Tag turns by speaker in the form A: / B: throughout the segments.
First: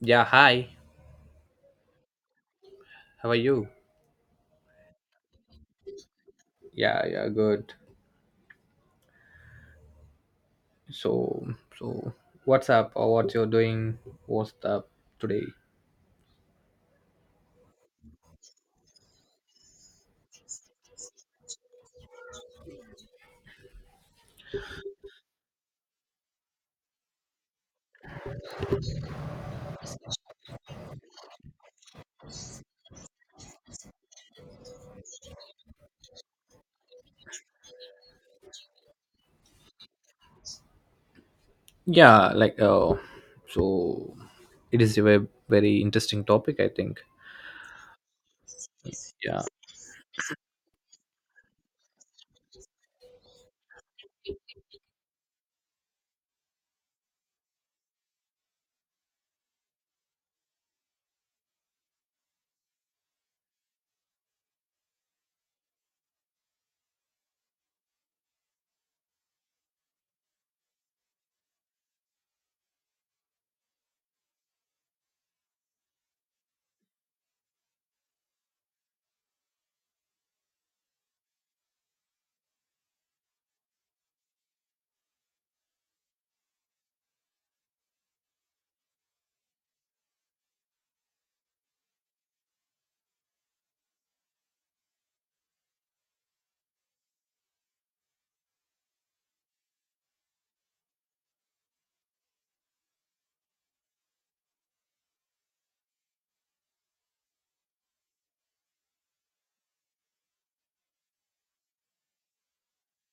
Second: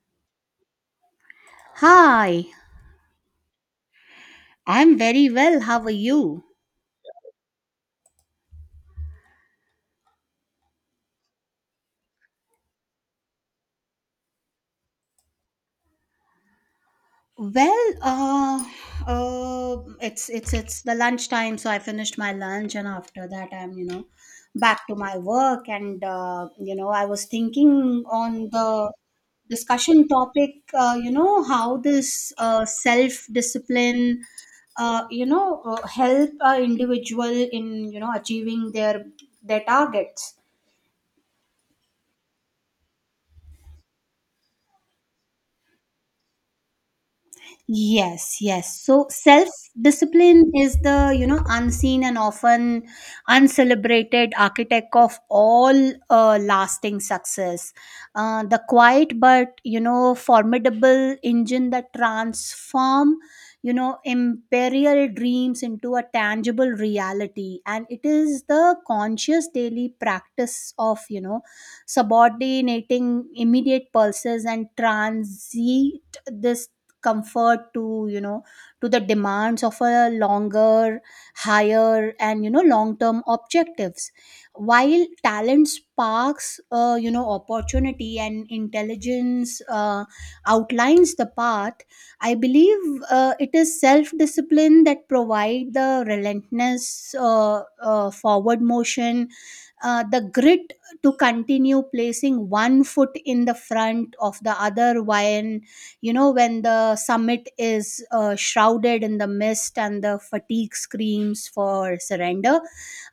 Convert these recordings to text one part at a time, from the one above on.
A: Yeah, hi.
B: Hi,
A: How are you?
B: I'm very well. How are you?
A: Yeah, yeah, good. So what's up or what you're doing? What's up today?
B: Well, uh, it's the lunchtime, so I finished my lunch, and after that, I'm back to my work, and I was thinking on the discussion topic, how this self discipline, help a individual in achieving their targets.
A: Yeah, like uh so it is a very interesting topic, I think.
B: Yes, yes. So
A: Yeah.
B: self discipline is the, you know, unseen and often uncelebrated architect of all lasting success. The quiet but, you know, formidable engine that transform, you know, imperial dreams into a tangible reality. And it is the conscious daily practice of, you know, subordinating immediate pulses and transit this comfort to you know to the demands of a longer, higher, and you know long term objectives. While talent sparks opportunity and intelligence, outlines the path, I believe it is self discipline that provide the relentless forward motion, the grit to continue placing one foot in the front of the other while you know when the summit is shrouded in the mist and the fatigue screams for surrender.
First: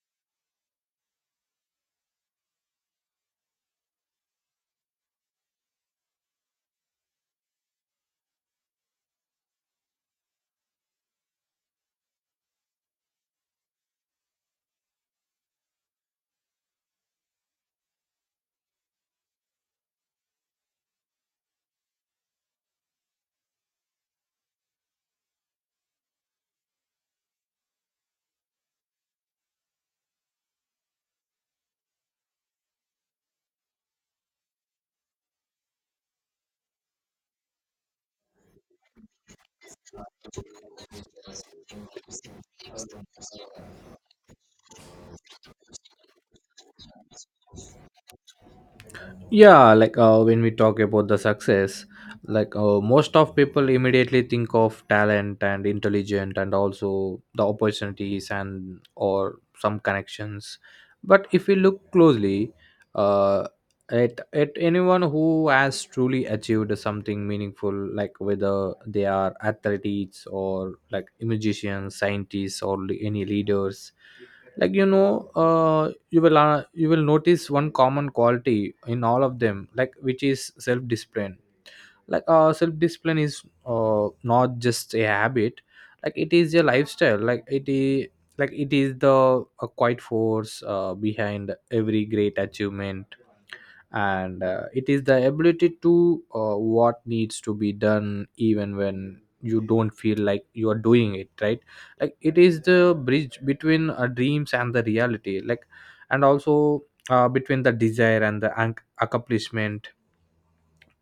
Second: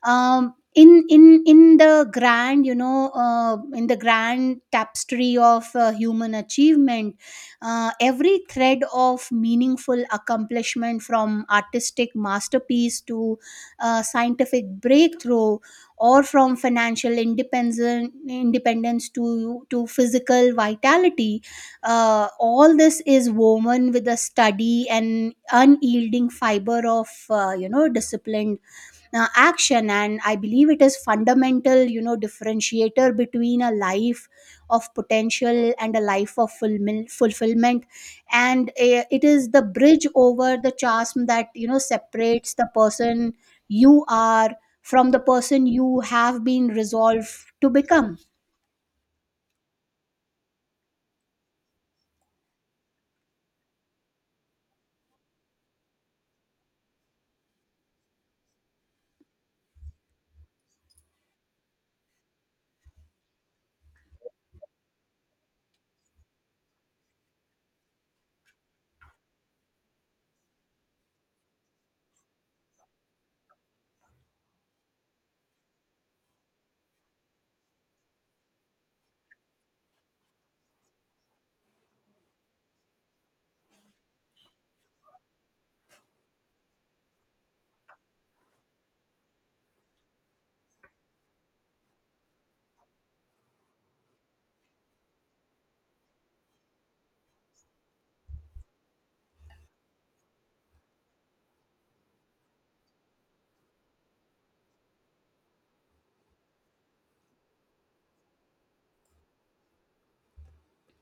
B: In the grand in the grand tapestry of human achievement, every thread of meaningful accomplishment, from artistic masterpiece to scientific breakthrough, or from financial independence to physical vitality, all this is woven with a study and unyielding fiber of disciplined action. And I believe it is fundamental you know differentiator between a life of potential and a life of fulfillment. And it is the bridge over the chasm that you know separates the person you are from the person you have been resolved to become.
A: When we talk about the success, most of people immediately think of talent and intelligent and also the opportunities and or some connections. But if we look closely, uh, at anyone who has truly achieved something meaningful, like whether they are athletes or like musicians, scientists or any leaders, you will notice one common quality in all of them, like which is self discipline. Self discipline is not just a habit, like it is a lifestyle. Like it is the a quiet force behind every great achievement. And it is the ability to what needs to be done even when you don't feel like you are doing it right. Like it is the bridge between dreams and the reality, like, and also between the desire and the accomplishment.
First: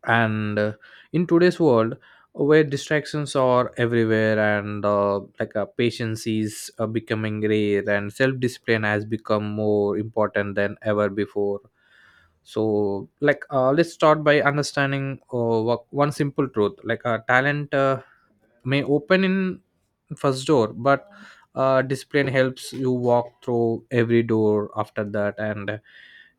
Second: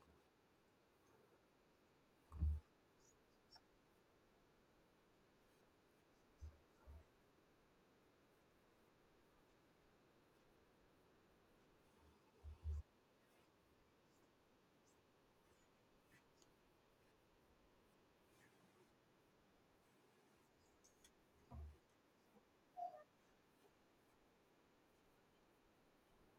A: And in today's world where distractions are everywhere, and patience is becoming rare, and self-discipline has become more important than ever before. Let's start by understanding one simple truth. Talent may open in first door, but discipline helps you walk through every door after that. And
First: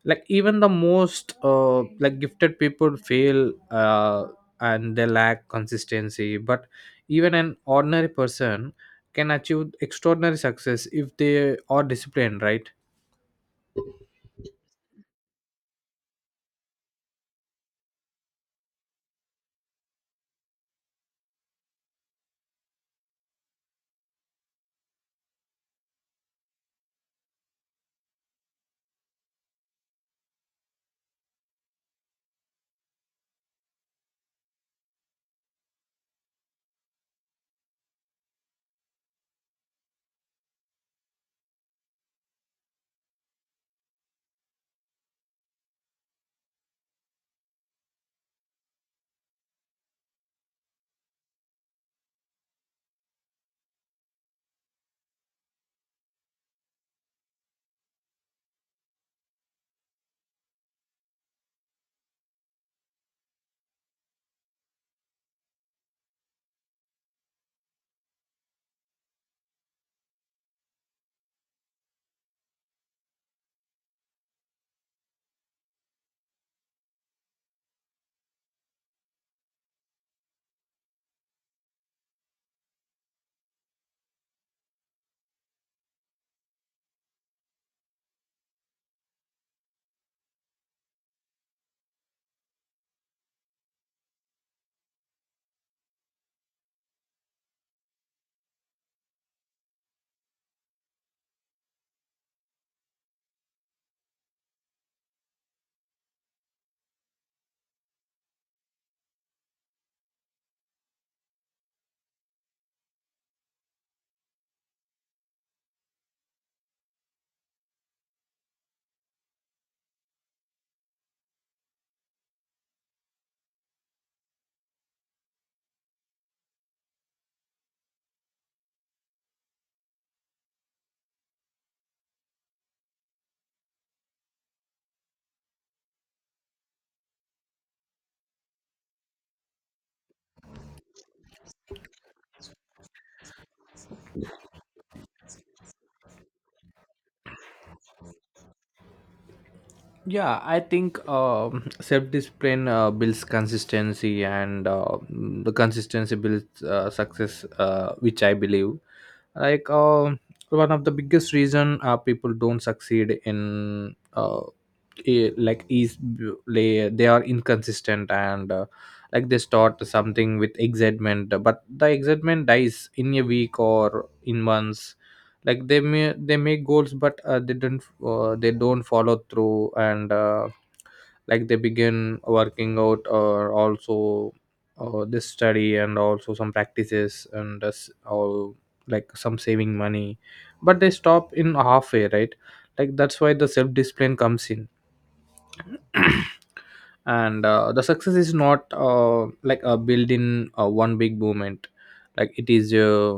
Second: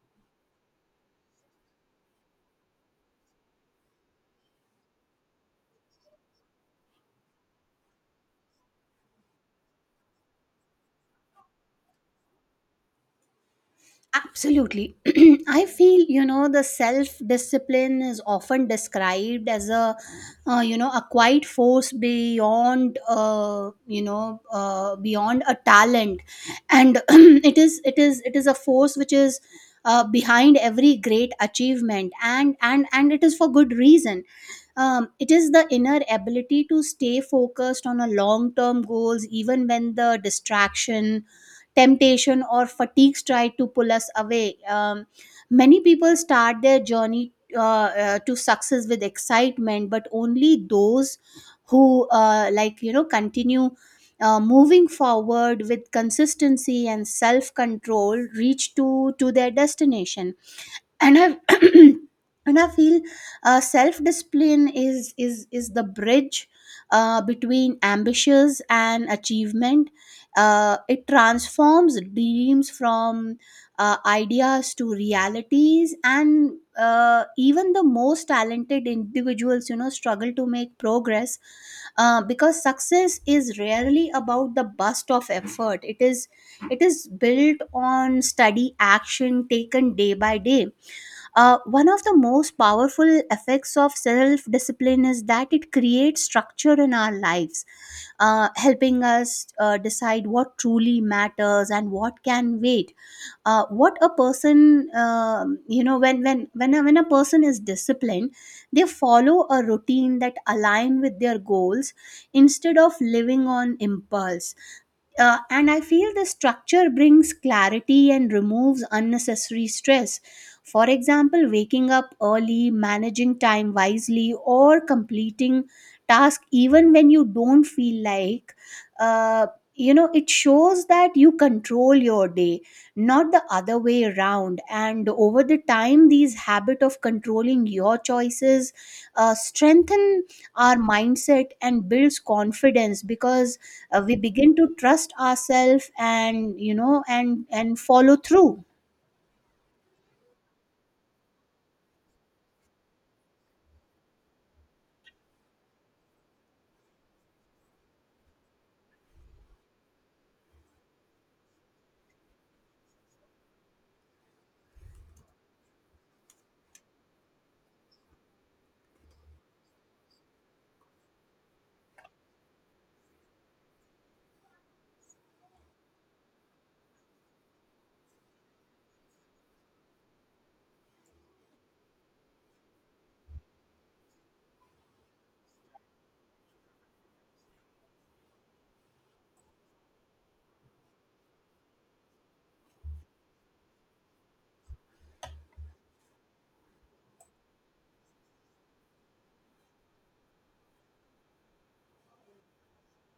A: like even the most like gifted people fail and they lack consistency, but even an ordinary person can achieve extraordinary success if they are disciplined, right?
B: Absolutely. I feel, you know, the self discipline is often described as a, a quiet force beyond, beyond a talent. And it is a force which is behind every great achievement, and it is for good reason. It is the inner ability to stay focused on a long term goals, even when the distraction, temptation, or fatigues try to pull us away. Many people start their journey to success with excitement, but only those who continue moving forward with consistency and self control reach to their destination. And I and I feel self discipline is the bridge between ambitions and achievement. It transforms dreams from ideas to realities. And even the most talented individuals you know struggle to make progress because success is rarely about the burst of effort. It is built on steady action taken day by day. One of the most powerful effects of self discipline is that it creates structure in our lives, helping us decide what truly matters and what can wait. What a person, you know, when a, When a person is disciplined, they follow a routine that align with their goals instead of living on impulse. And i feel the structure brings clarity and removes unnecessary stress. For example, waking up early, managing time wisely, or completing tasks even when you don't feel like, uh, you know, it shows that you control your day, not the other way around. And over the time, these habit of controlling your choices strengthen our mindset and builds confidence because we begin to trust ourselves and and follow through.
A: Yeah i think self-discipline builds consistency, and the consistency builds success, which I believe. like um One of the biggest reason people don't succeed in, is they are inconsistent. And like They start something with excitement, but the excitement dies in a week or in months. Like they make goals, but they don't follow through. And like They begin working out or also this study and also some practices and s- or like some saving money, but they stop in halfway, right? That's why the self discipline comes in. and the success is not like a built in one big moment. Like it is uh,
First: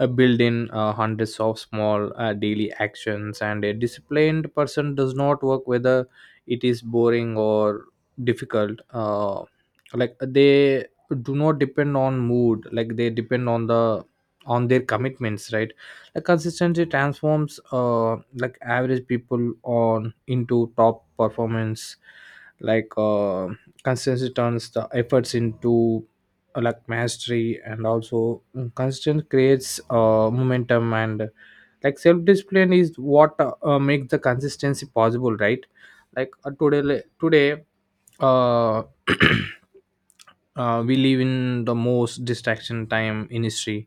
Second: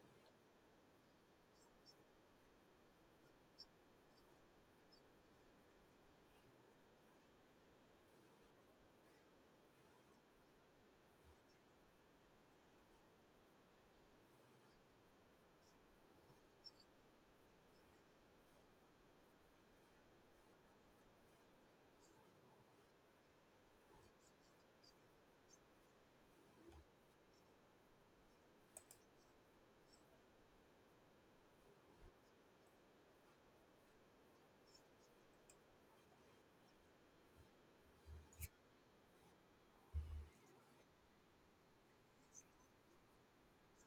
A: uh, build in hundreds of small daily actions, and a disciplined person does not work whether it is boring or difficult. They do not depend on mood, like they depend on the on their commitments, right? Like consistency transforms like average people on into top performance. like uh, consistency turns the efforts into like mastery, and also constant creates momentum, and like self discipline is what makes the consistency possible, right? Today uh we live in the most distraction time in history.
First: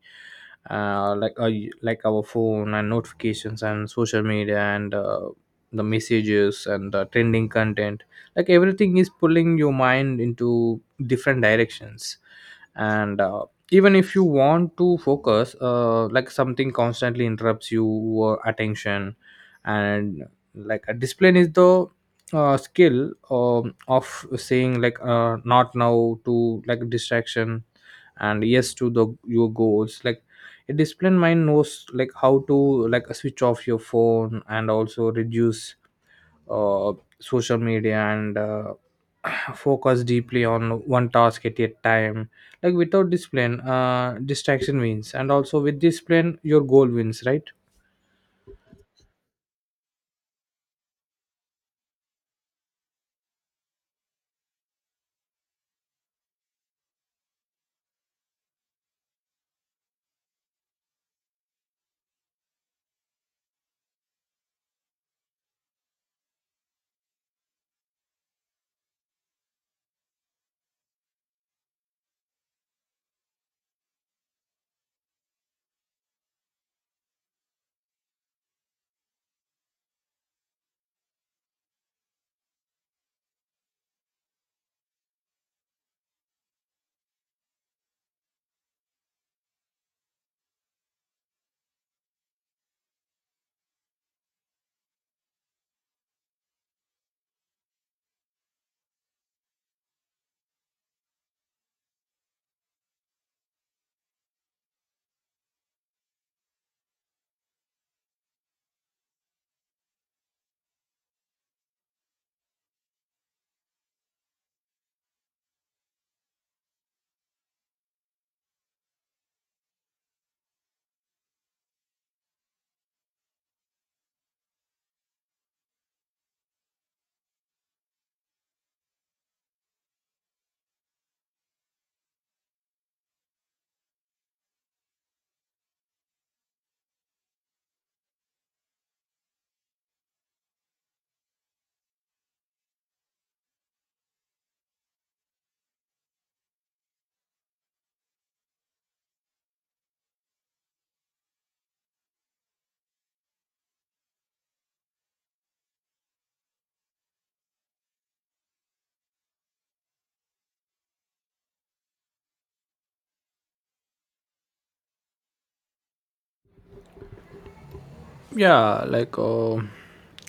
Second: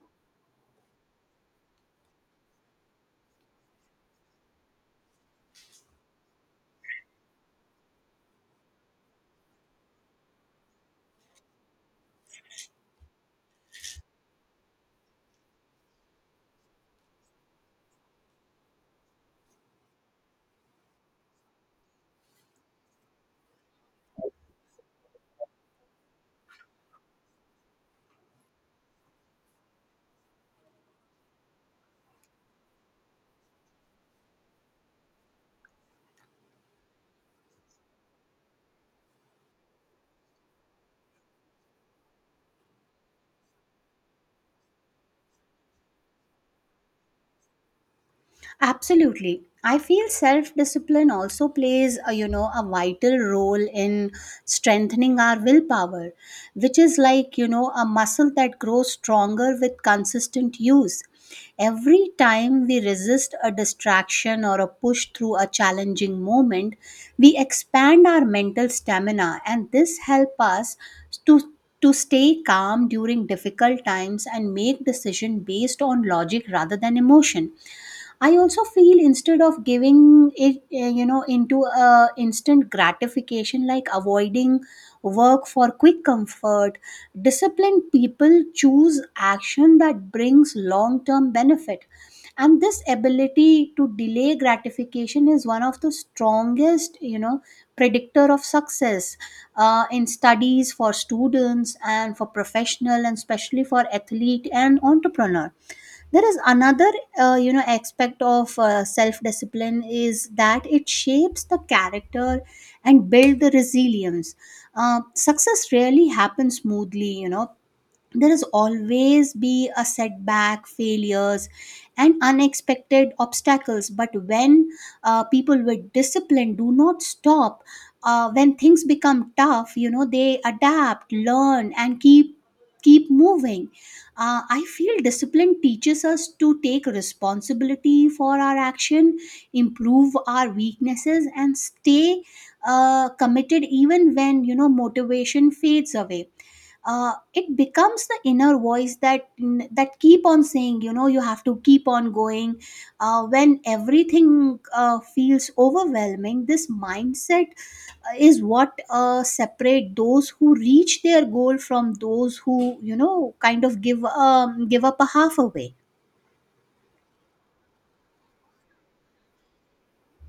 A: uh, like uh, our phone and notifications and social media and the messages and the trending content, like everything is pulling your mind into different directions. And even if you want to focus, something constantly interrupts your attention. And like a discipline is the skill of saying like not now to like distraction, and yes to the your goals. Like a disciplined mind knows like how to like switch off your phone and also reduce uh, social media and focus deeply on one task at a time. Like without discipline, distraction wins, and also with discipline your goal wins, right?
B: Absolutely. I feel self discipline also plays a, you know, a vital role in strengthening our willpower, which is like you know a muscle that grows stronger with consistent use. Every time we resist a distraction or a push through a challenging moment, we expand our mental stamina, and this helps us to to stay calm during difficult times and make decision based on logic rather than emotion. I also feel, instead of giving it, into a instant gratification, like avoiding work for quick comfort, disciplined people choose action that brings long-term benefit. And this ability to delay gratification is one of the strongest, you know, predictor of success, in studies for students and for professional, and especially for athlete and entrepreneur. There is another aspect of self discipline, is that it shapes the character and build the resilience. Success rarely happens smoothly, you know, there is always be a setback, failures, and unexpected obstacles. But when people with discipline do not stop when things become tough, you know, they adapt, learn, and keep moving. I feel discipline teaches us to take responsibility for our action, improve our weaknesses, and stay committed even when you know motivation fades away. It becomes the inner voice that keep on saying, you know, you have to keep on going when everything feels overwhelming. This mindset is what separate those who reach their goal from those who you know kind of give up a half away.
A: yeah like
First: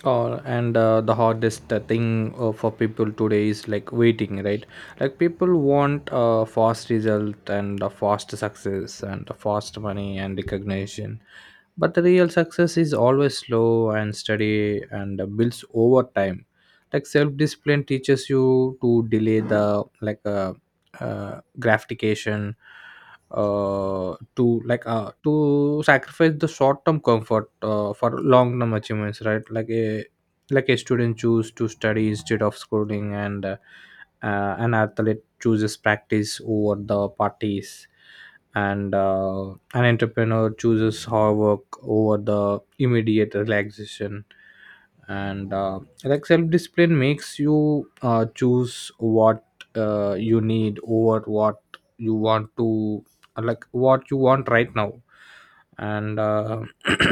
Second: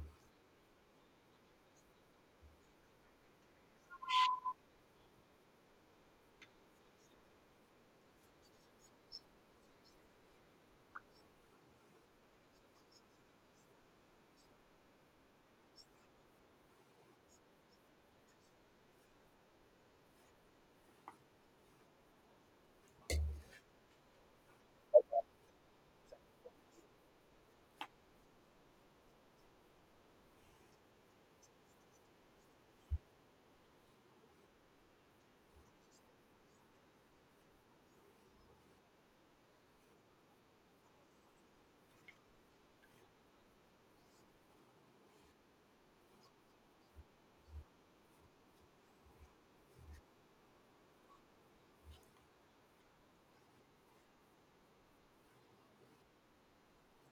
A: and The hardest thing for people today is like waiting, right? Like people want a fast result and a fast success and a fast money and recognition, but the real success is always slow and steady and builds over time. Like self-discipline teaches you to delay the gratification, to sacrifice the short term comfort for long term achievements, right? Like a student choose to study instead of schooling, and an athlete chooses practice over the parties, and an entrepreneur chooses hard work over the immediate relaxation. And like self-discipline makes you choose what you need over what you want to, like what you want right now. And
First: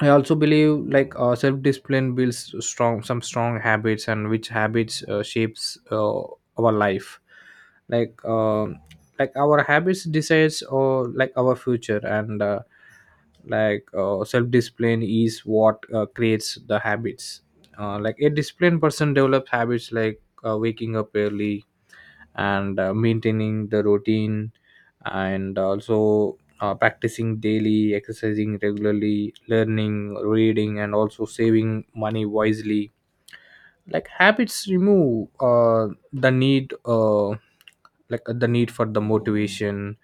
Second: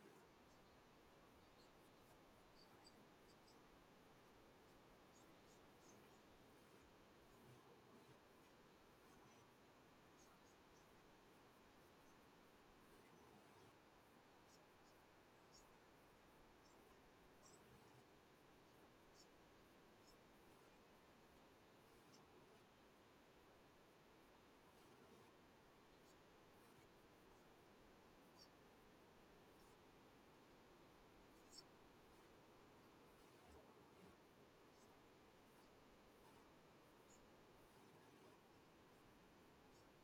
A: I also believe self-discipline builds strong habits, and which habits shapes our life. like uh, our habits decides or like our future, and self-discipline is what creates the habits. A disciplined person develops habits like waking up early, and maintaining the routine, and also practicing daily, exercising regularly, learning, reading, and also saving money wisely. Like habits remove the need for the motivation,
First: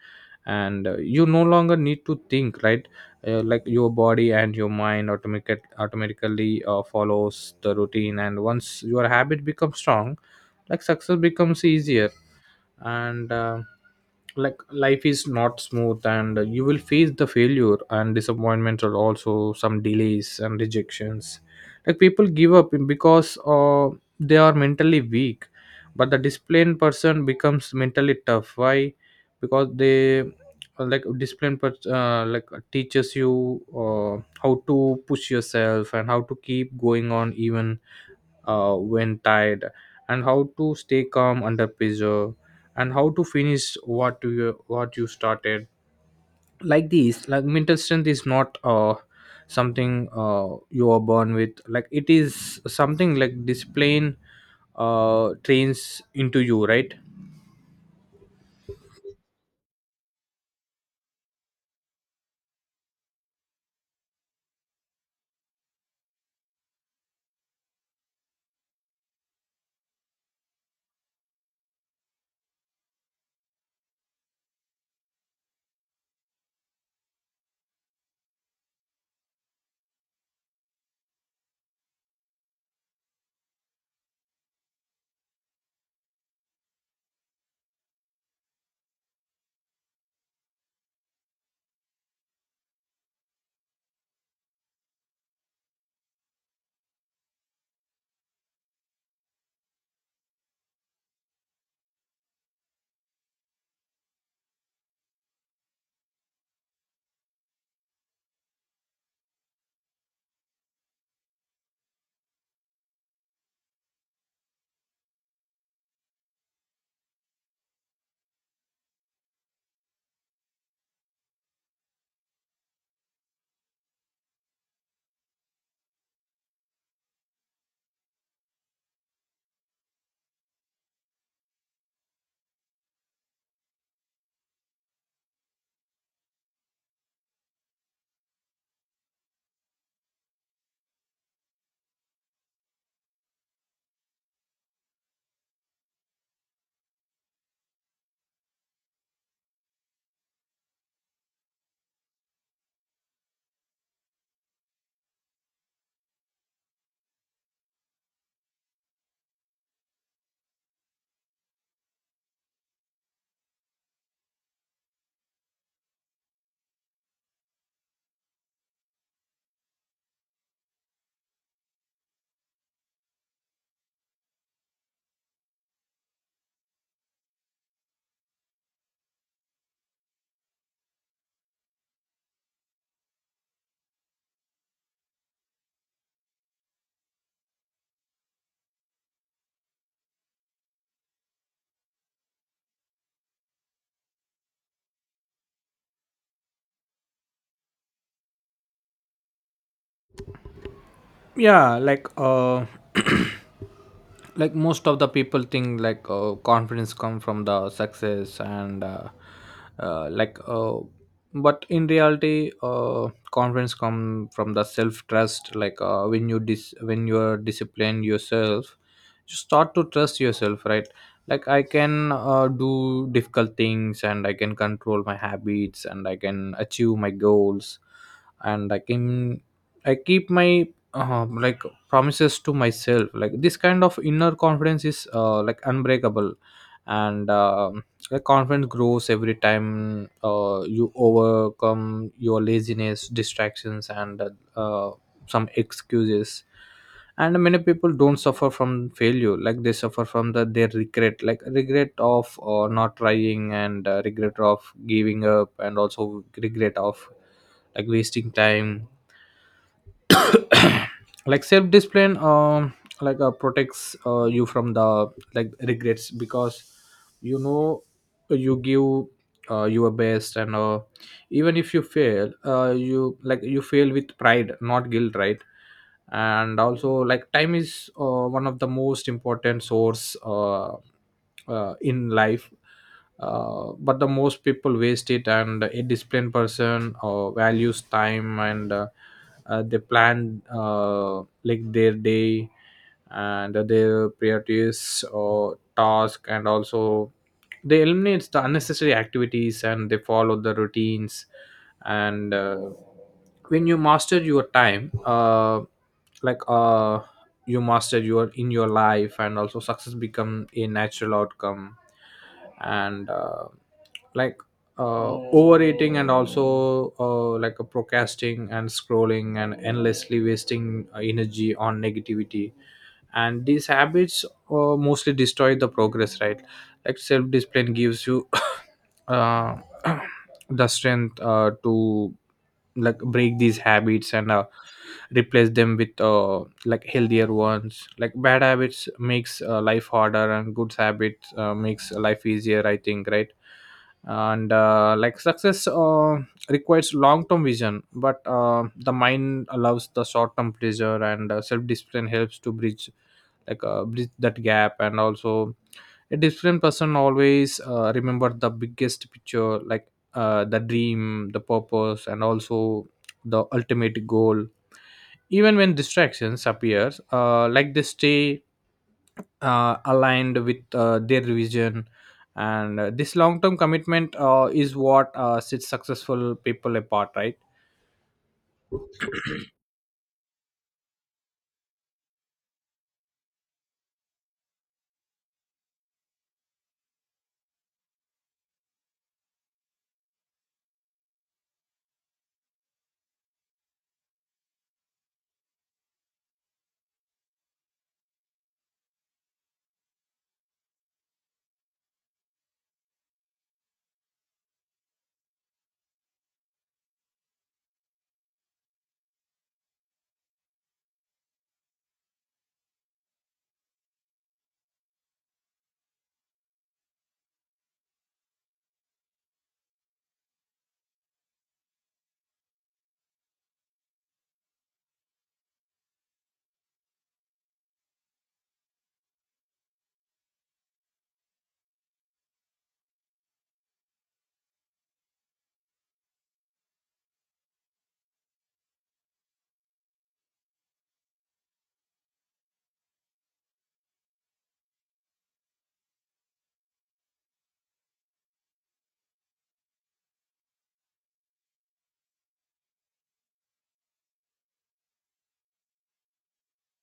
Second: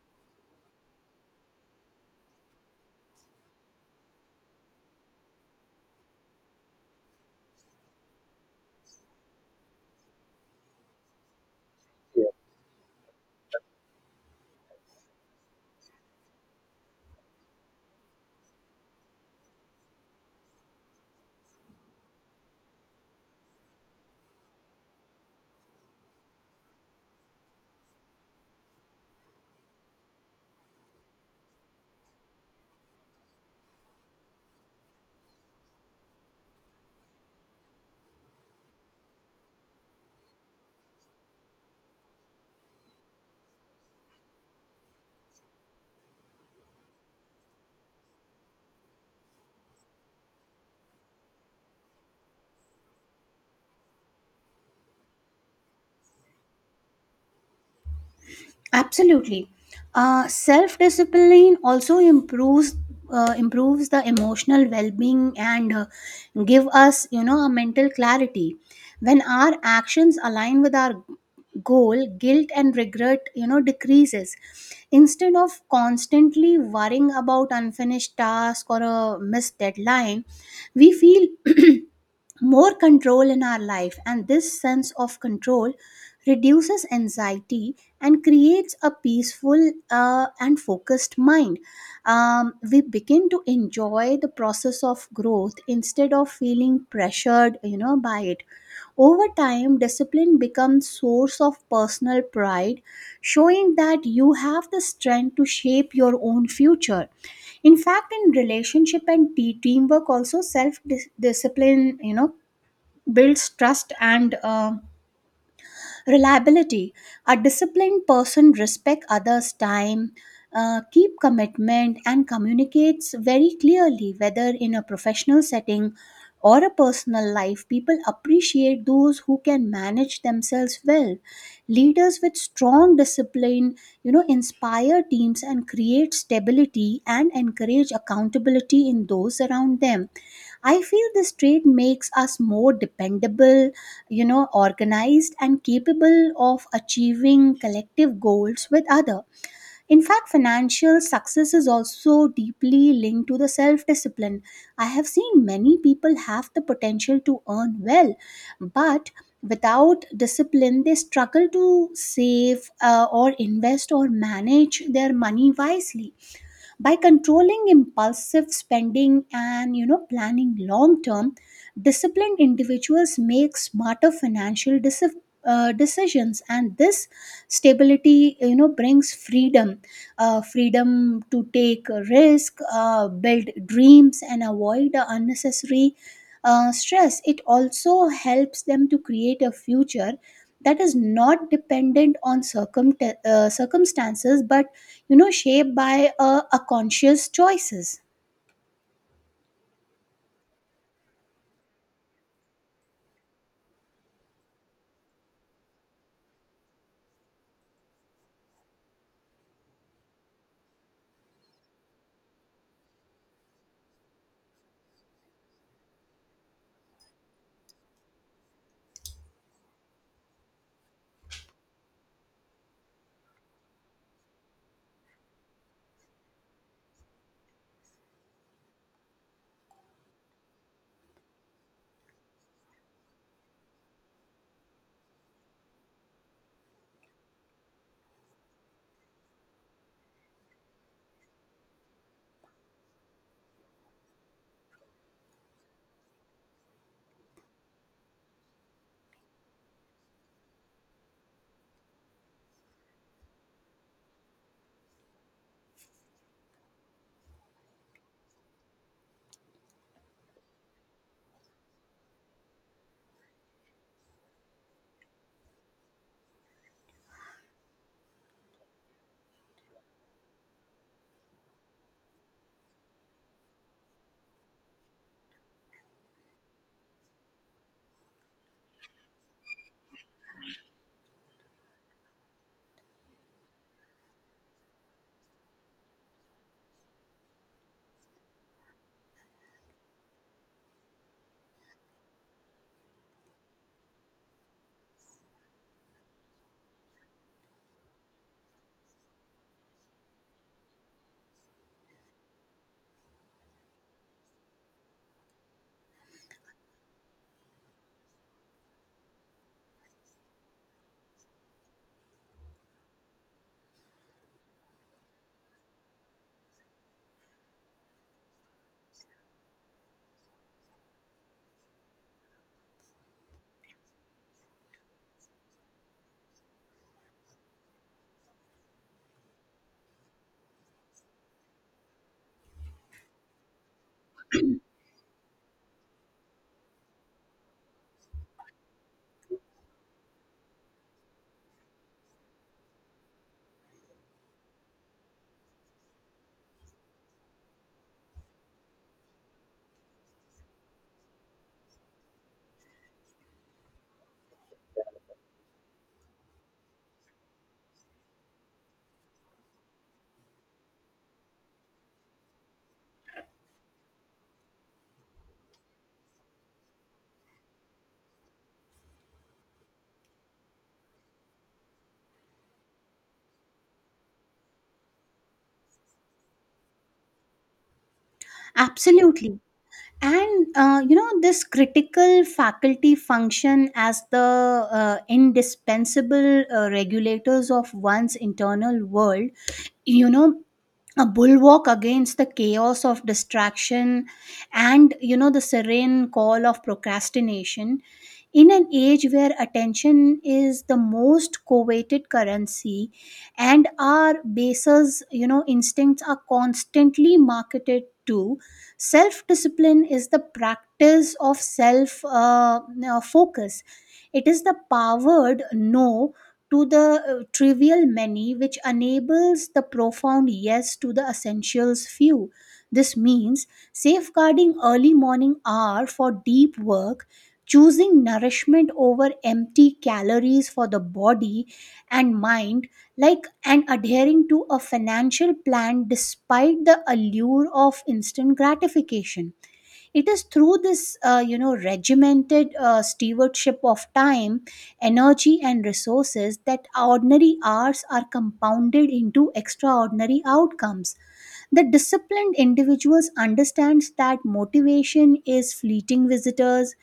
A: and you no longer need to think, right? Your body and your mind automatically follows the routine, and once your habit becomes strong, like success becomes easier. And like Life is not smooth, and you will face the failure and disappointment or also some delays and rejections. Like people give up because they are mentally weak, but the disciplined person becomes mentally tough. Why? Because they, like disciplined pers- like teaches you how to push yourself, and how to keep going on even when tired, and how to stay calm under pressure, and how to finish what you started. Like this mental strength is not something you are born with. Like it is something like discipline trains into you, right?
B: Absolutely. Self discipline also improves the emotional well being, and give us you know a mental clarity. When our actions align with our goal, guilt and regret you know decreases. Instead of constantly worrying about unfinished task or a missed deadline, we feel more control in our life, and this sense of control reduces anxiety and creates a peaceful and focused mind. We begin to enjoy the process of growth instead of feeling pressured you know by it. Over time, discipline becomes source of personal pride, showing that you have the strength to shape your own future. In fact, in relationship and teamwork also, discipline you know builds trust and reliability. A disciplined person respects others' time, keep commitment, and communicates very clearly, whether in a professional setting or a personal life. People appreciate those who can manage themselves well. Leaders with strong discipline, you know, inspire teams, and create stability, and encourage accountability in those around them. I feel this trait makes us more dependable, you know, organized, and capable of achieving collective goals with other. In fact, financial success is also deeply linked to the self-discipline. I have seen many people have the potential to earn well, but without discipline they struggle to save or invest or manage their money wisely. By controlling impulsive spending, and you know planning long term, disciplined individuals make smarter decisions, and this stability you know brings freedom, freedom to take a risk, build dreams, and avoid the unnecessary stress. It also helps them to create a future that is not dependent on circumstances, but you know shaped by a conscious choices.
A: yeah like uh Most of the people think like confidence come from the success, and uh, like uh, but in reality confidence come from the self trust. When you when you are discipline yourself, you start to trust yourself, right? Like I can do difficult things, and I can control my habits, and I can achieve my goals, and I can I keep my uh, like promises to myself. Like this kind of inner confidence is like unbreakable. And Like confidence grows every time you overcome your laziness, distractions, and uh, some excuses. And many people don't suffer from failure, like they suffer from the their regret. Like regret of not trying, and regret of giving up, and also regret of like wasting time. Like self discipline, protects you from the like regrets, because you know you give your best, and even if you fail, you fail with pride, not guilt, right? And also like time is one of the most important source, in life, but the most people waste it. And a disciplined person values time, and they plan like their day, and their priorities or task, and also they eliminate the unnecessary activities and they follow the routines. And when you master your time, like uh, you master your in your life, and also success become a natural outcome. And like Overeating and also like a procrastinating and scrolling and endlessly wasting energy on negativity, and these habits mostly destroy the progress, right? Like self discipline gives you uh, the strength to like break these habits, and replace them with like healthier ones. Like bad habits makes life harder, and good habits makes life easier, I think, right? and like success requires long term vision, but the mind allows the short term pleasure, and self discipline helps to bridge bridge that gap. And also a disciplined person always remember the biggest picture, like the dream, the purpose, and also the ultimate goal. Even when distractions appears, like they stay aligned with their vision, and this long-term commitment is what sets successful people apart, right?
B: Absolutely. And you know, this critical faculty function as the indispensable regulators of one's internal world, you know, a bulwark against the chaos of distraction, and you know the serene call of procrastination. In an age where attention is the most coveted currency, and our bases you know instincts are constantly marketed to. Self discipline is the practice of self focus. It is the powered no to the trivial many, which enables the profound yes to the essentials few. This means safeguarding early morning hour for deep work, choosing nourishment over empty calories for the body and mind, and adhering to a financial plan despite the allure of instant gratification. It is through this, regimented stewardship of time, energy, and resources, that ordinary hours are compounded into extraordinary outcomes. The disciplined individuals understands that motivation is fleeting visitors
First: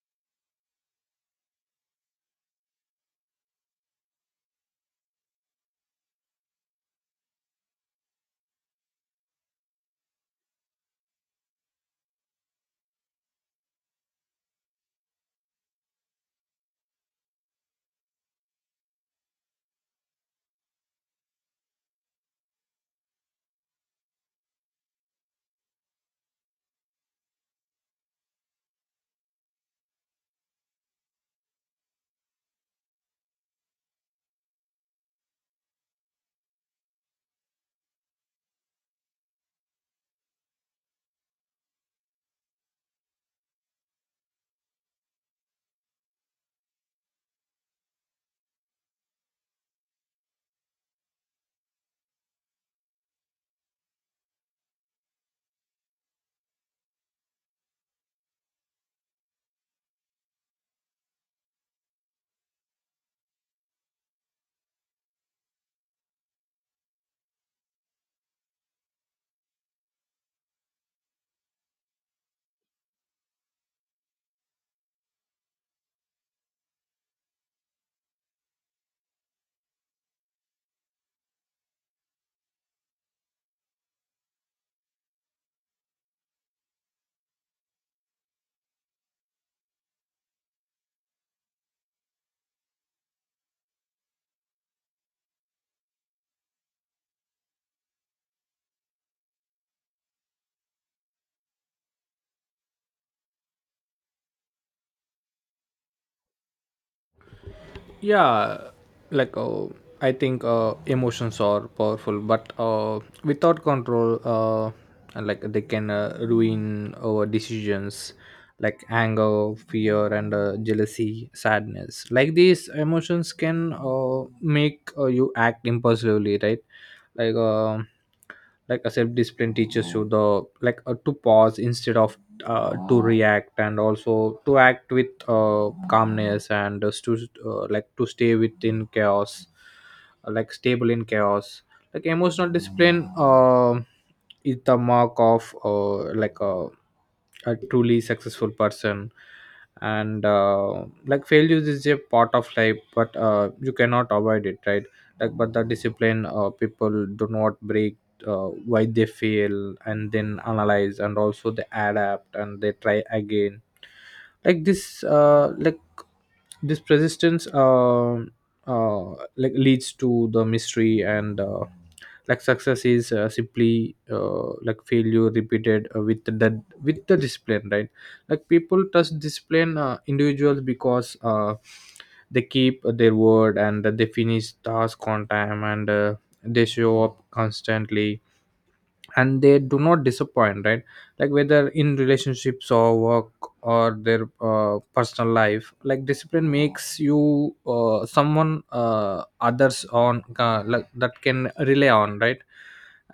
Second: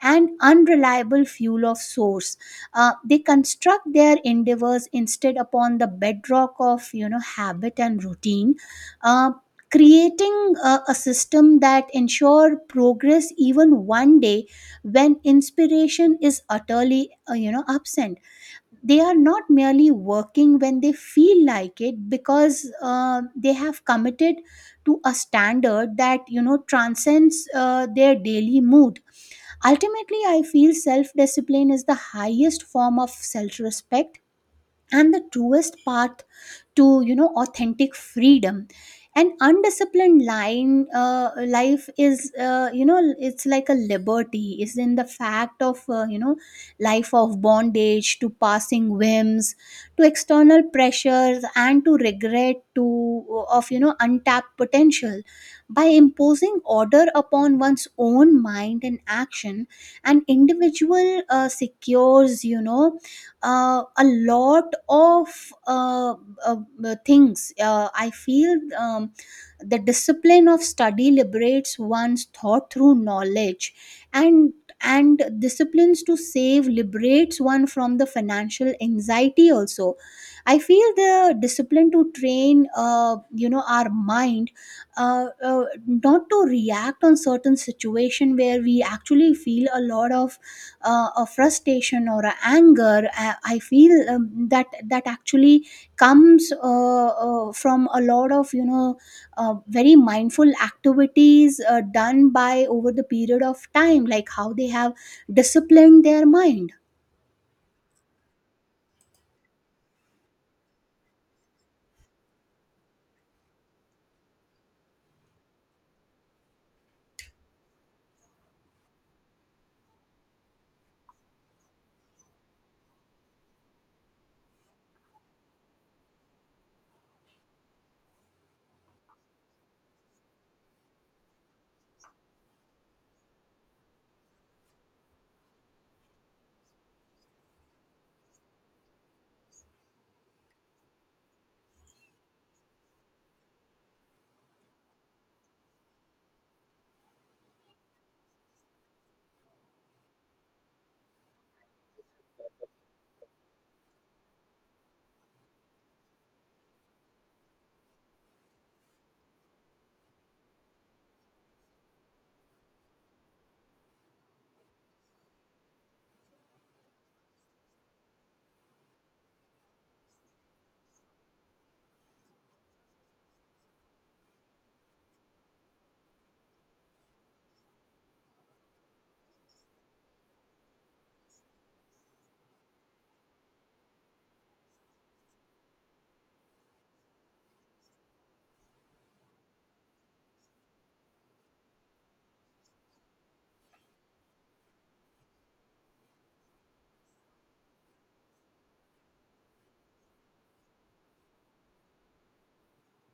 B: and unreliable fuel of source. They construct their endeavors instead upon the bedrock of you know habit and routine, uh, creating a system that ensure progress even one day when inspiration is utterly, absent. They are not merely working when they feel like it, because they have committed to a standard that you know transcends their daily mood. Ultimately, I feel self discipline is the highest form of self respect, and the truest path to you know authentic freedom. An undisciplined line uh, life is you know, it's like a liberty is in the fact of you know, life of bondage to passing whims, to external pressures, and to regret to of you know untapped potential. By imposing order upon one's own mind and action, an individual secures you know a lot of uh, uh, things. I feel the discipline of study liberates one's thought through knowledge, and and disciplines to save liberates one from the financial anxiety also. I feel the discipline to train our mind not to react on certain situation where we actually feel a lot of a frustration or a anger. I feel that actually comes from a lot of very mindful activities done by over the period of time, like how they have disciplined their mind.
A: Yeah, like I think emotions are powerful but without control, like they can ruin our decisions. Like anger, fear and jealousy, sadness, like these emotions can make you act impulsively, right? like um like a self-discipline teaches you the to pause instead of to react, and also to act with calmness and just to like to stay within chaos, like stable in chaos. Like emotional discipline is the mark of like a truly successful person. And like failures is a part of life, but you cannot avoid it, right? Like but the discipline people do not break, why they fail, and then analyze, and also they adapt and they try again. Like this persistence, uh, like leads to the mystery. And like success is simply like failure repeated with the discipline, right? Like people trust discipline individuals because they keep their word and they finish task on time, and they show up constantly and they do not disappoint, right? Like whether in relationships or work or their personal life, like discipline makes you someone others on like that can rely on, right?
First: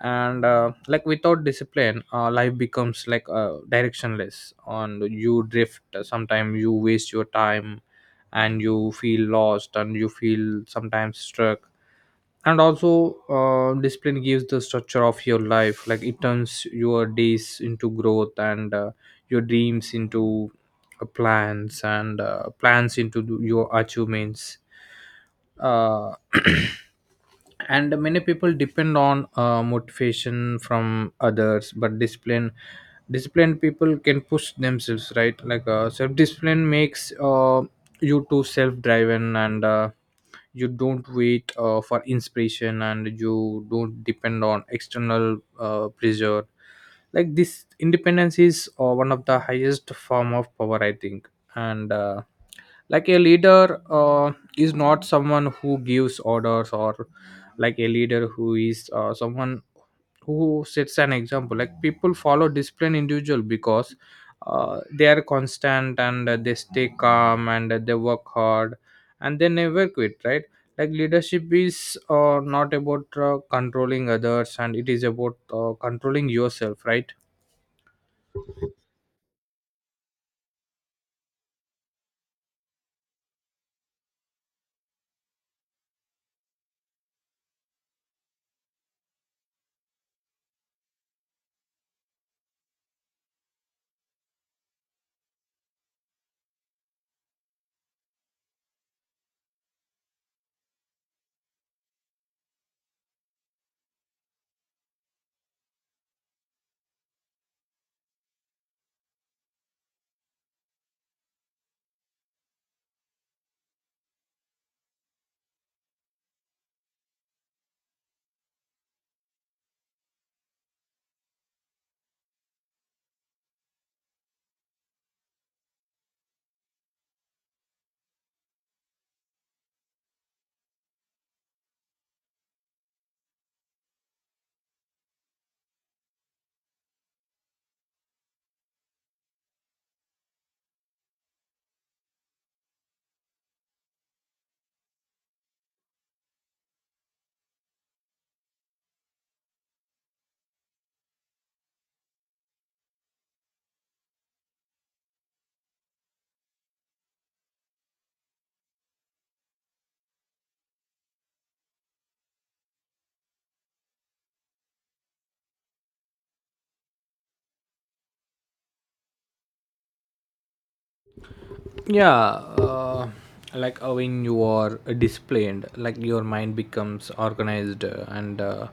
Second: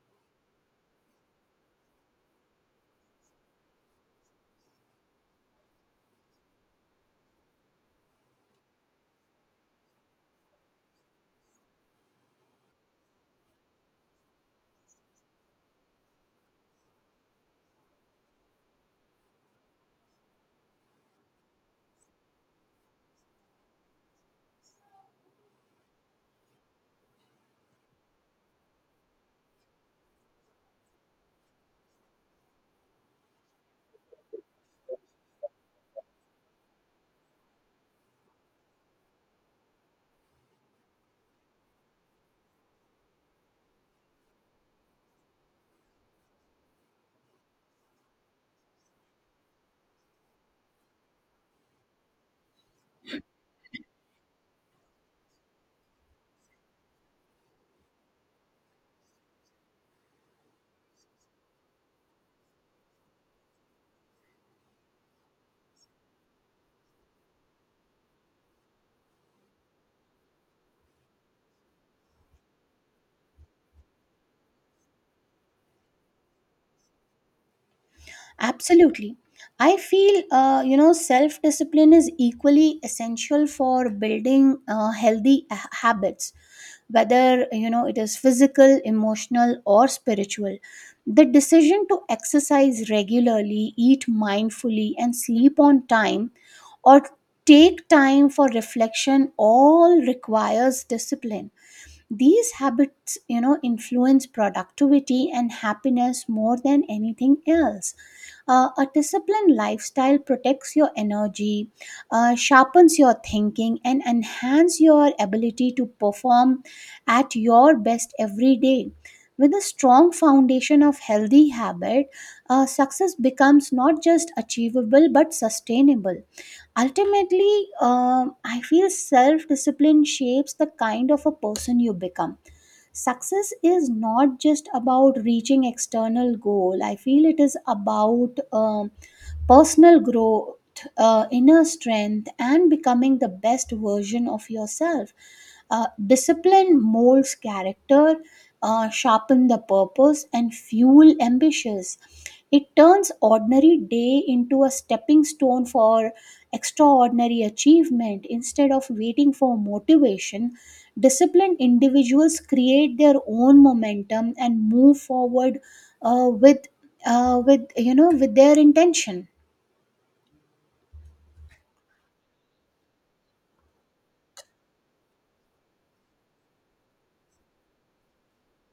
A: And like without discipline, life becomes like directionless on. You drift, sometimes you waste your time and you feel lost and you feel sometimes struck. And also discipline gives the structure of your life, like it turns your days into growth and your dreams into plans, and plans into your achievements. uh, and many people depend on motivation from others, but disciplined people can push themselves, right? Like self discipline makes you too self driven, and you don't wait for inspiration and you don't depend on external pressure. Like this independence is one of the highest form of power, I think. And like a leader is not someone who gives orders or like a leader who is someone who sets an example. Like people follow disciplined individual because they are constant, and they stay calm, and they work hard and they never quit, right? Like leadership is not about controlling others, and it is about controlling yourself, right?
B: Absolutely. I feel, self discipline is equally essential for building healthy habits, whether, it is physical, emotional, or spiritual. The decision to exercise regularly, eat mindfully, and sleep on time, or take time for reflection, all requires discipline. These habits, influence productivity and happiness more than anything else. A disciplined lifestyle protects your energy, sharpens your thinking, and enhance your ability to perform at your best every day. With a strong foundation of healthy habit, success becomes not just achievable but sustainable. Ultimately, I feel self discipline shapes the kind of a person you become. Success is not just about reaching external goal. I feel it is about personal growth, inner strength, and becoming the best version of yourself. Discipline molds character, sharpen the purpose, and fuel ambitions. It turns ordinary day into a stepping stone for extraordinary achievement. Instead of waiting for motivation, disciplined individuals create their own momentum and move forward uh, with with with their intention.
A: Yeah, when you are disciplined, like your mind becomes organized, and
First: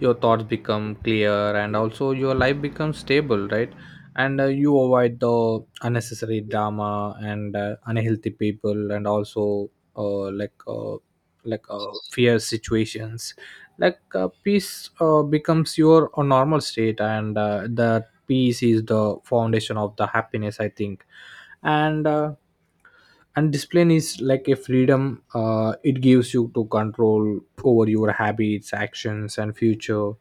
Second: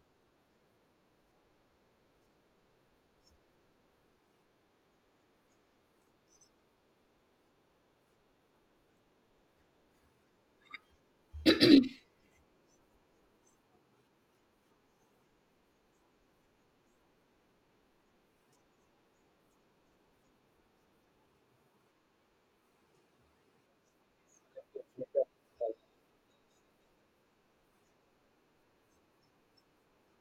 A: your thoughts become clear, and also your life becomes stable, right? And you avoid the unnecessary drama and unhealthy people, and also uh, like uh, fear situations. Like peace becomes your normal state, and that peace is the foundation of the happiness, I think. And uh, and discipline is like a freedom, it gives you to control over your habits, actions and future.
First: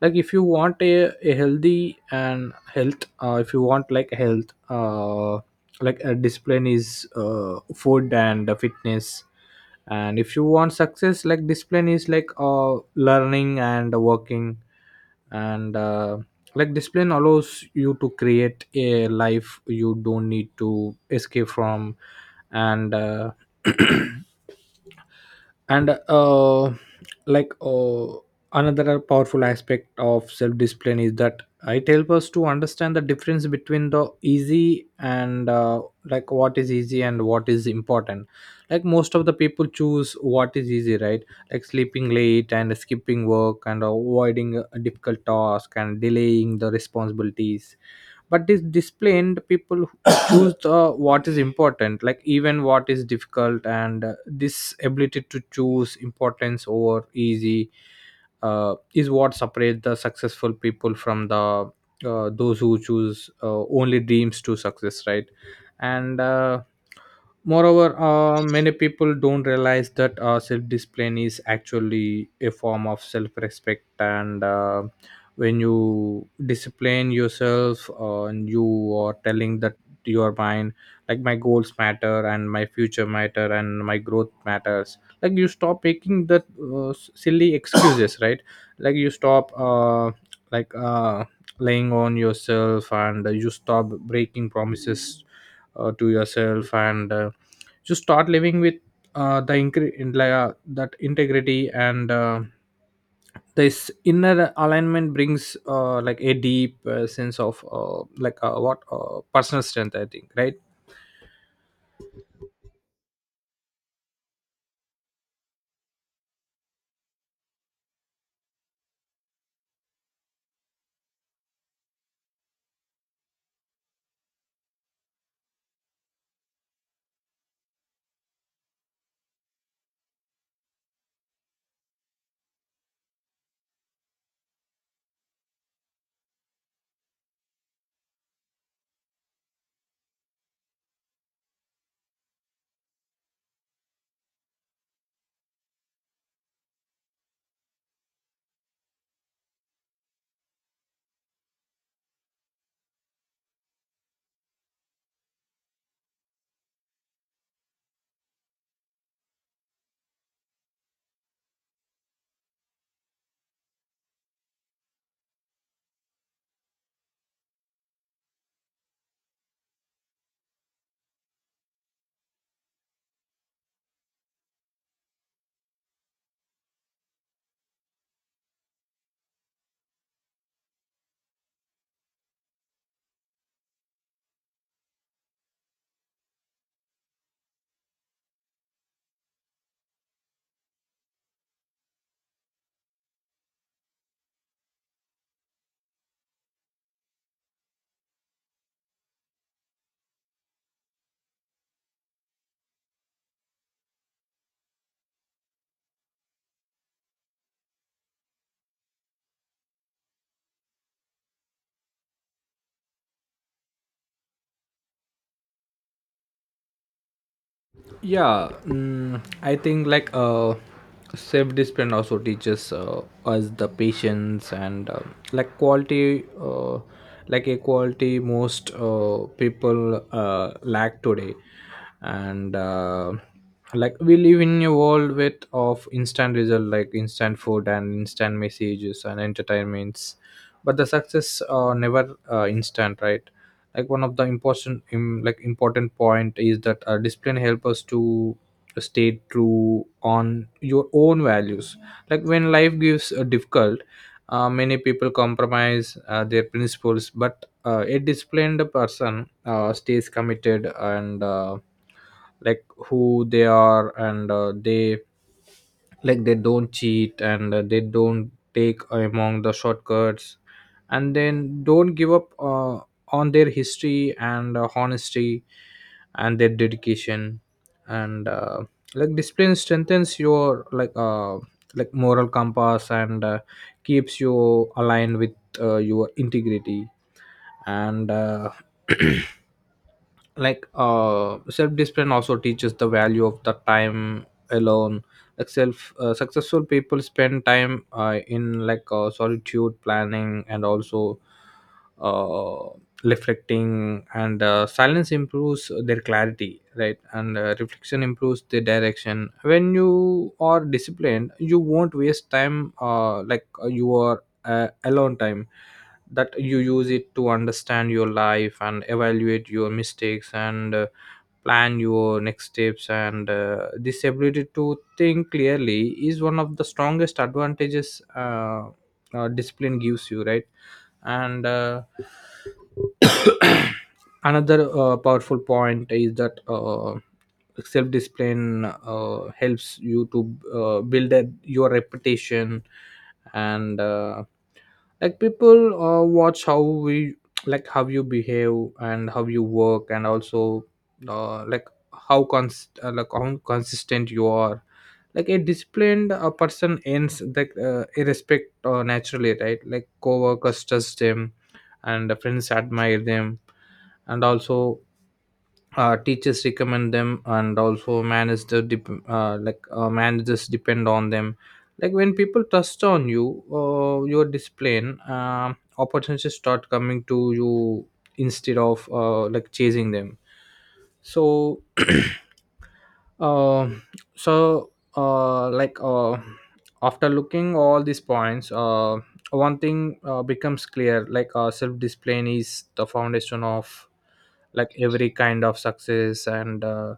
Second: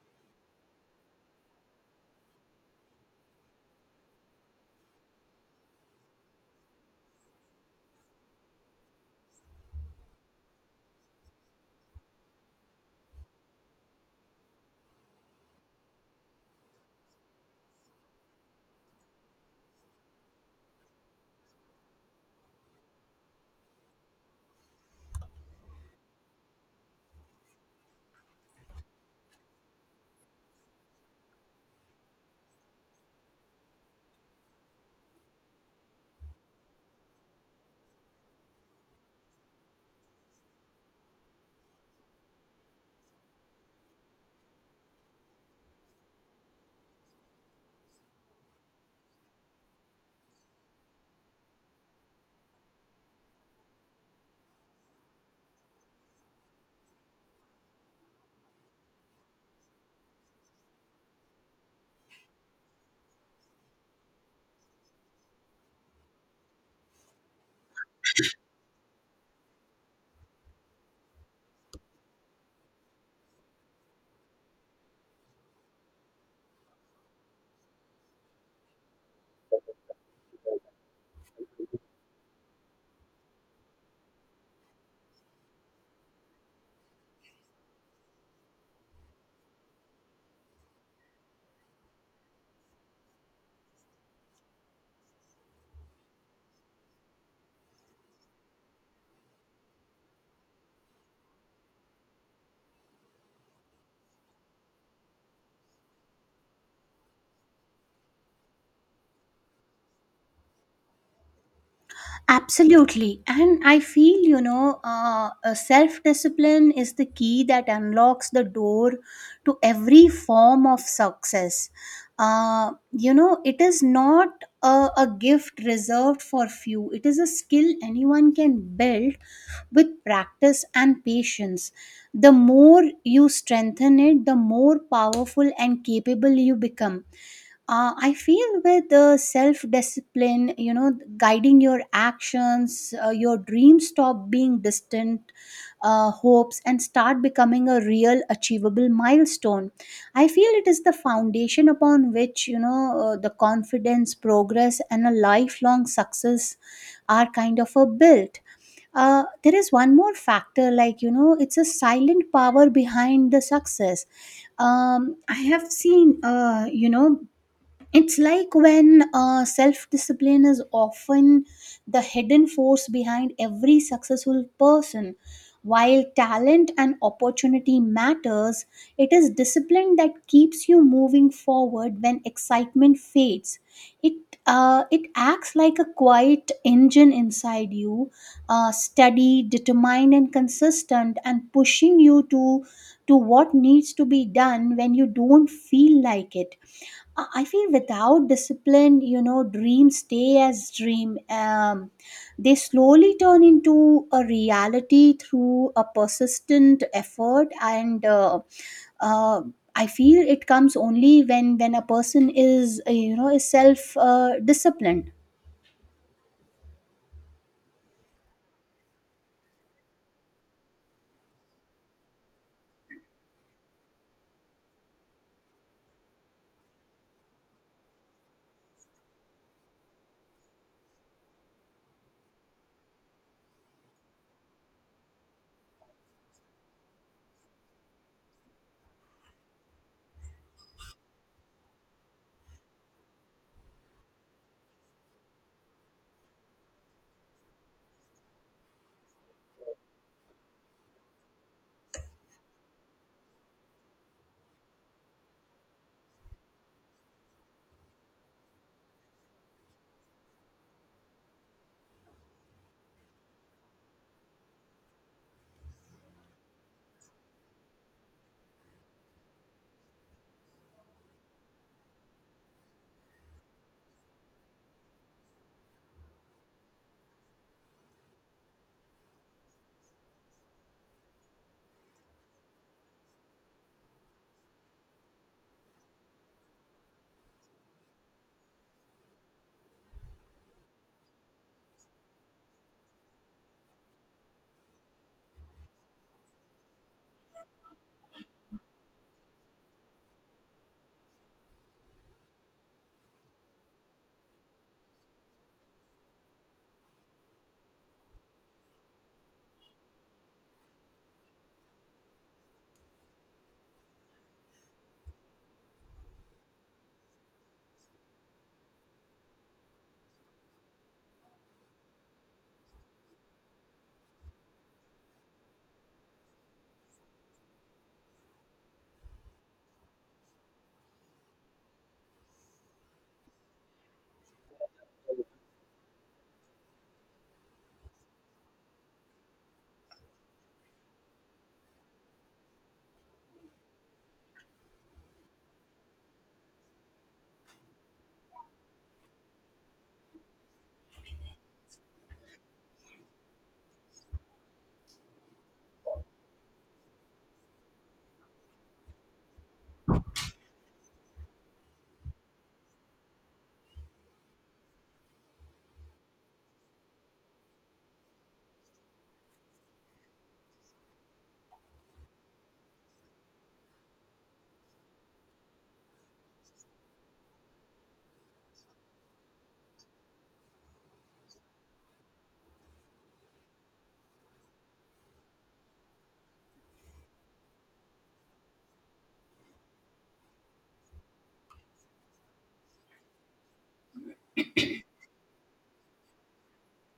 A: Like if you want a healthy and health, if you want like health, like a discipline is food and fitness. And if you want success, like discipline is like learning and working. And like discipline allows you to create a life you don't need to escape from. And and like Another powerful aspect of self discipline is that it helps us to understand the difference between the easy and, like what is easy and what is important. Like most of the people choose what is easy, right? Like sleeping late, and skipping work, and avoiding a difficult task, and delaying the responsibilities. But this disciplined people choose the what is important, like even what is difficult. And this ability to choose importance over easy is what separates the successful people from the those who choose only dreams to success, right? And moreover, many people don't realize that self-discipline is actually a form of self-respect. And when you discipline yourself, and you are telling that to your mind, like my goals matter, and my future matter, and my growth matters. Like you stop making that silly excuses, right? Like you stop like uh, laying on yourself, and you stop breaking promises to yourself. And you start living with the incre- in, like, that integrity. And this inner alignment brings like a deep sense of like what personal strength, I think, right?
B: Absolutely, and I feel self discipline is the key that unlocks the door to every form of success. It is not a gift reserved for few. It is a skill anyone can build with practice and patience. The more you strengthen it, the more powerful and capable you become. I feel with the self discipline, guiding your actions, your dreams stop being distant hopes and start becoming a real achievable milestone. I feel it is the foundation upon which the confidence progress and a lifelong success are kind of a built. There is one more factor, it's a silent power behind the success. I have seen, it's like when self discipline is often the hidden force behind every successful person. While talent and opportunity matters, it is discipline that keeps you moving forward when excitement fades. It it acts like a quiet engine inside you, steady, determined, and consistent, and pushing you to what needs to be done when you don't feel like it. I feel without discipline, dreams stay as dream. They slowly turn into a reality through a persistent effort, and uh, I feel it comes only when a person is is self disciplined.
A: Yeah, I think like self discipline also teaches us the patience and like quality, like a quality most people lack today. And like we live in a world with of instant result, like instant food, and instant messages, and entertainments. But the success never instant, right? Like one of the important im, like important point is that discipline help us to stay true on your own values. Like when life gives a difficult, many people compromise their principles, but a disciplined person stays committed and like who they are. And they like they don't cheat, and they don't take among the shortcuts, and then don't give up on their history and honesty and their dedication. And like discipline strengthens your like moral compass, and keeps you aligned with your integrity. And Self-discipline also teaches the value of the time alone. Like self successful people spend time in solitude, planning, and also uh, reflecting. And silence improves their clarity, right? And reflection improves the direction. When you are disciplined, you won't waste time, you are alone time that you use it to understand your life, and evaluate your mistakes, and plan your next steps. And this ability to think clearly is one of the strongest advantages discipline gives you, right? And another powerful point is that self-discipline helps you to build your reputation. And like people watch how we like how you behave, and how you work, and also like how cons- like how consistent you are. Like a disciplined person earns like a respect naturally, right? Like co-workers trust them, and the friends admire them, and also teachers recommend them, and also managers depend on them. Like when people trust on you your discipline, opportunities start coming to you instead of like chasing them. So uh, so uh, like uh, after looking all these points, one thing becomes clear, like self-discipline is the foundation of like every kind of success. And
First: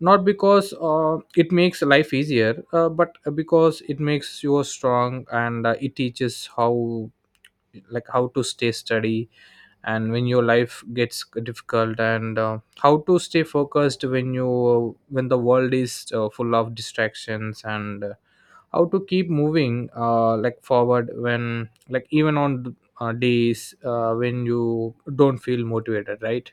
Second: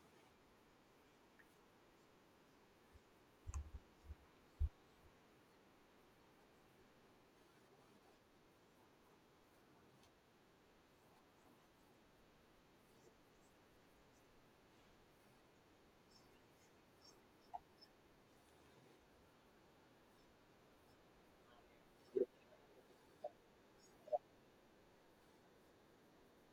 A: not because it makes life easier, but because it makes you strong, and it teaches how, like how to stay steady and when your life gets difficult, and how to stay focused when you when the world is full of distractions, and how to keep moving like forward when, like even on days when you don't feel motivated, right?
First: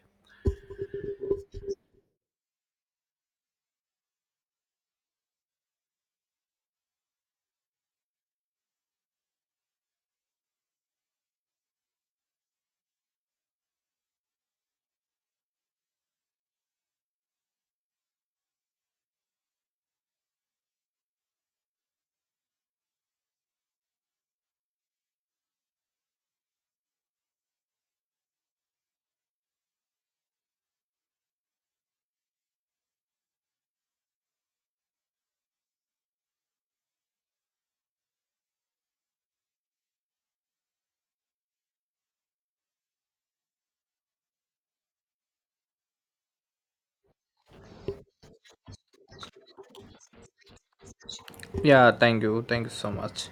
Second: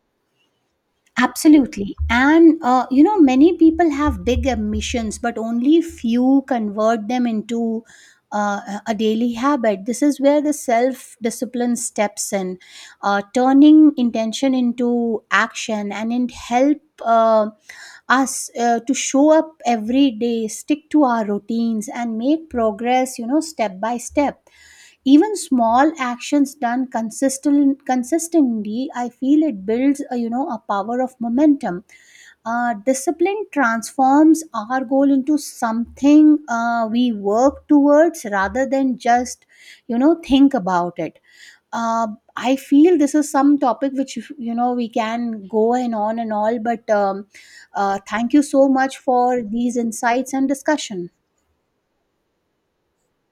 B: Absolutely. And, many people have big ambitions, but only few convert them into a daily habit. This is where the self discipline steps in, turning intention into action, and it help. Uh, Us to show up every day, stick to our routines, and make progress, step by step. Even small actions done consistently, I feel it builds a, you know a power of momentum. Discipline transforms our goal into something we work towards rather than just think about it. uh, I feel this is some topic which we can go and on and all, but thank you so much for these insights and discussion.
A: Yeah, thank you. Thank you so much.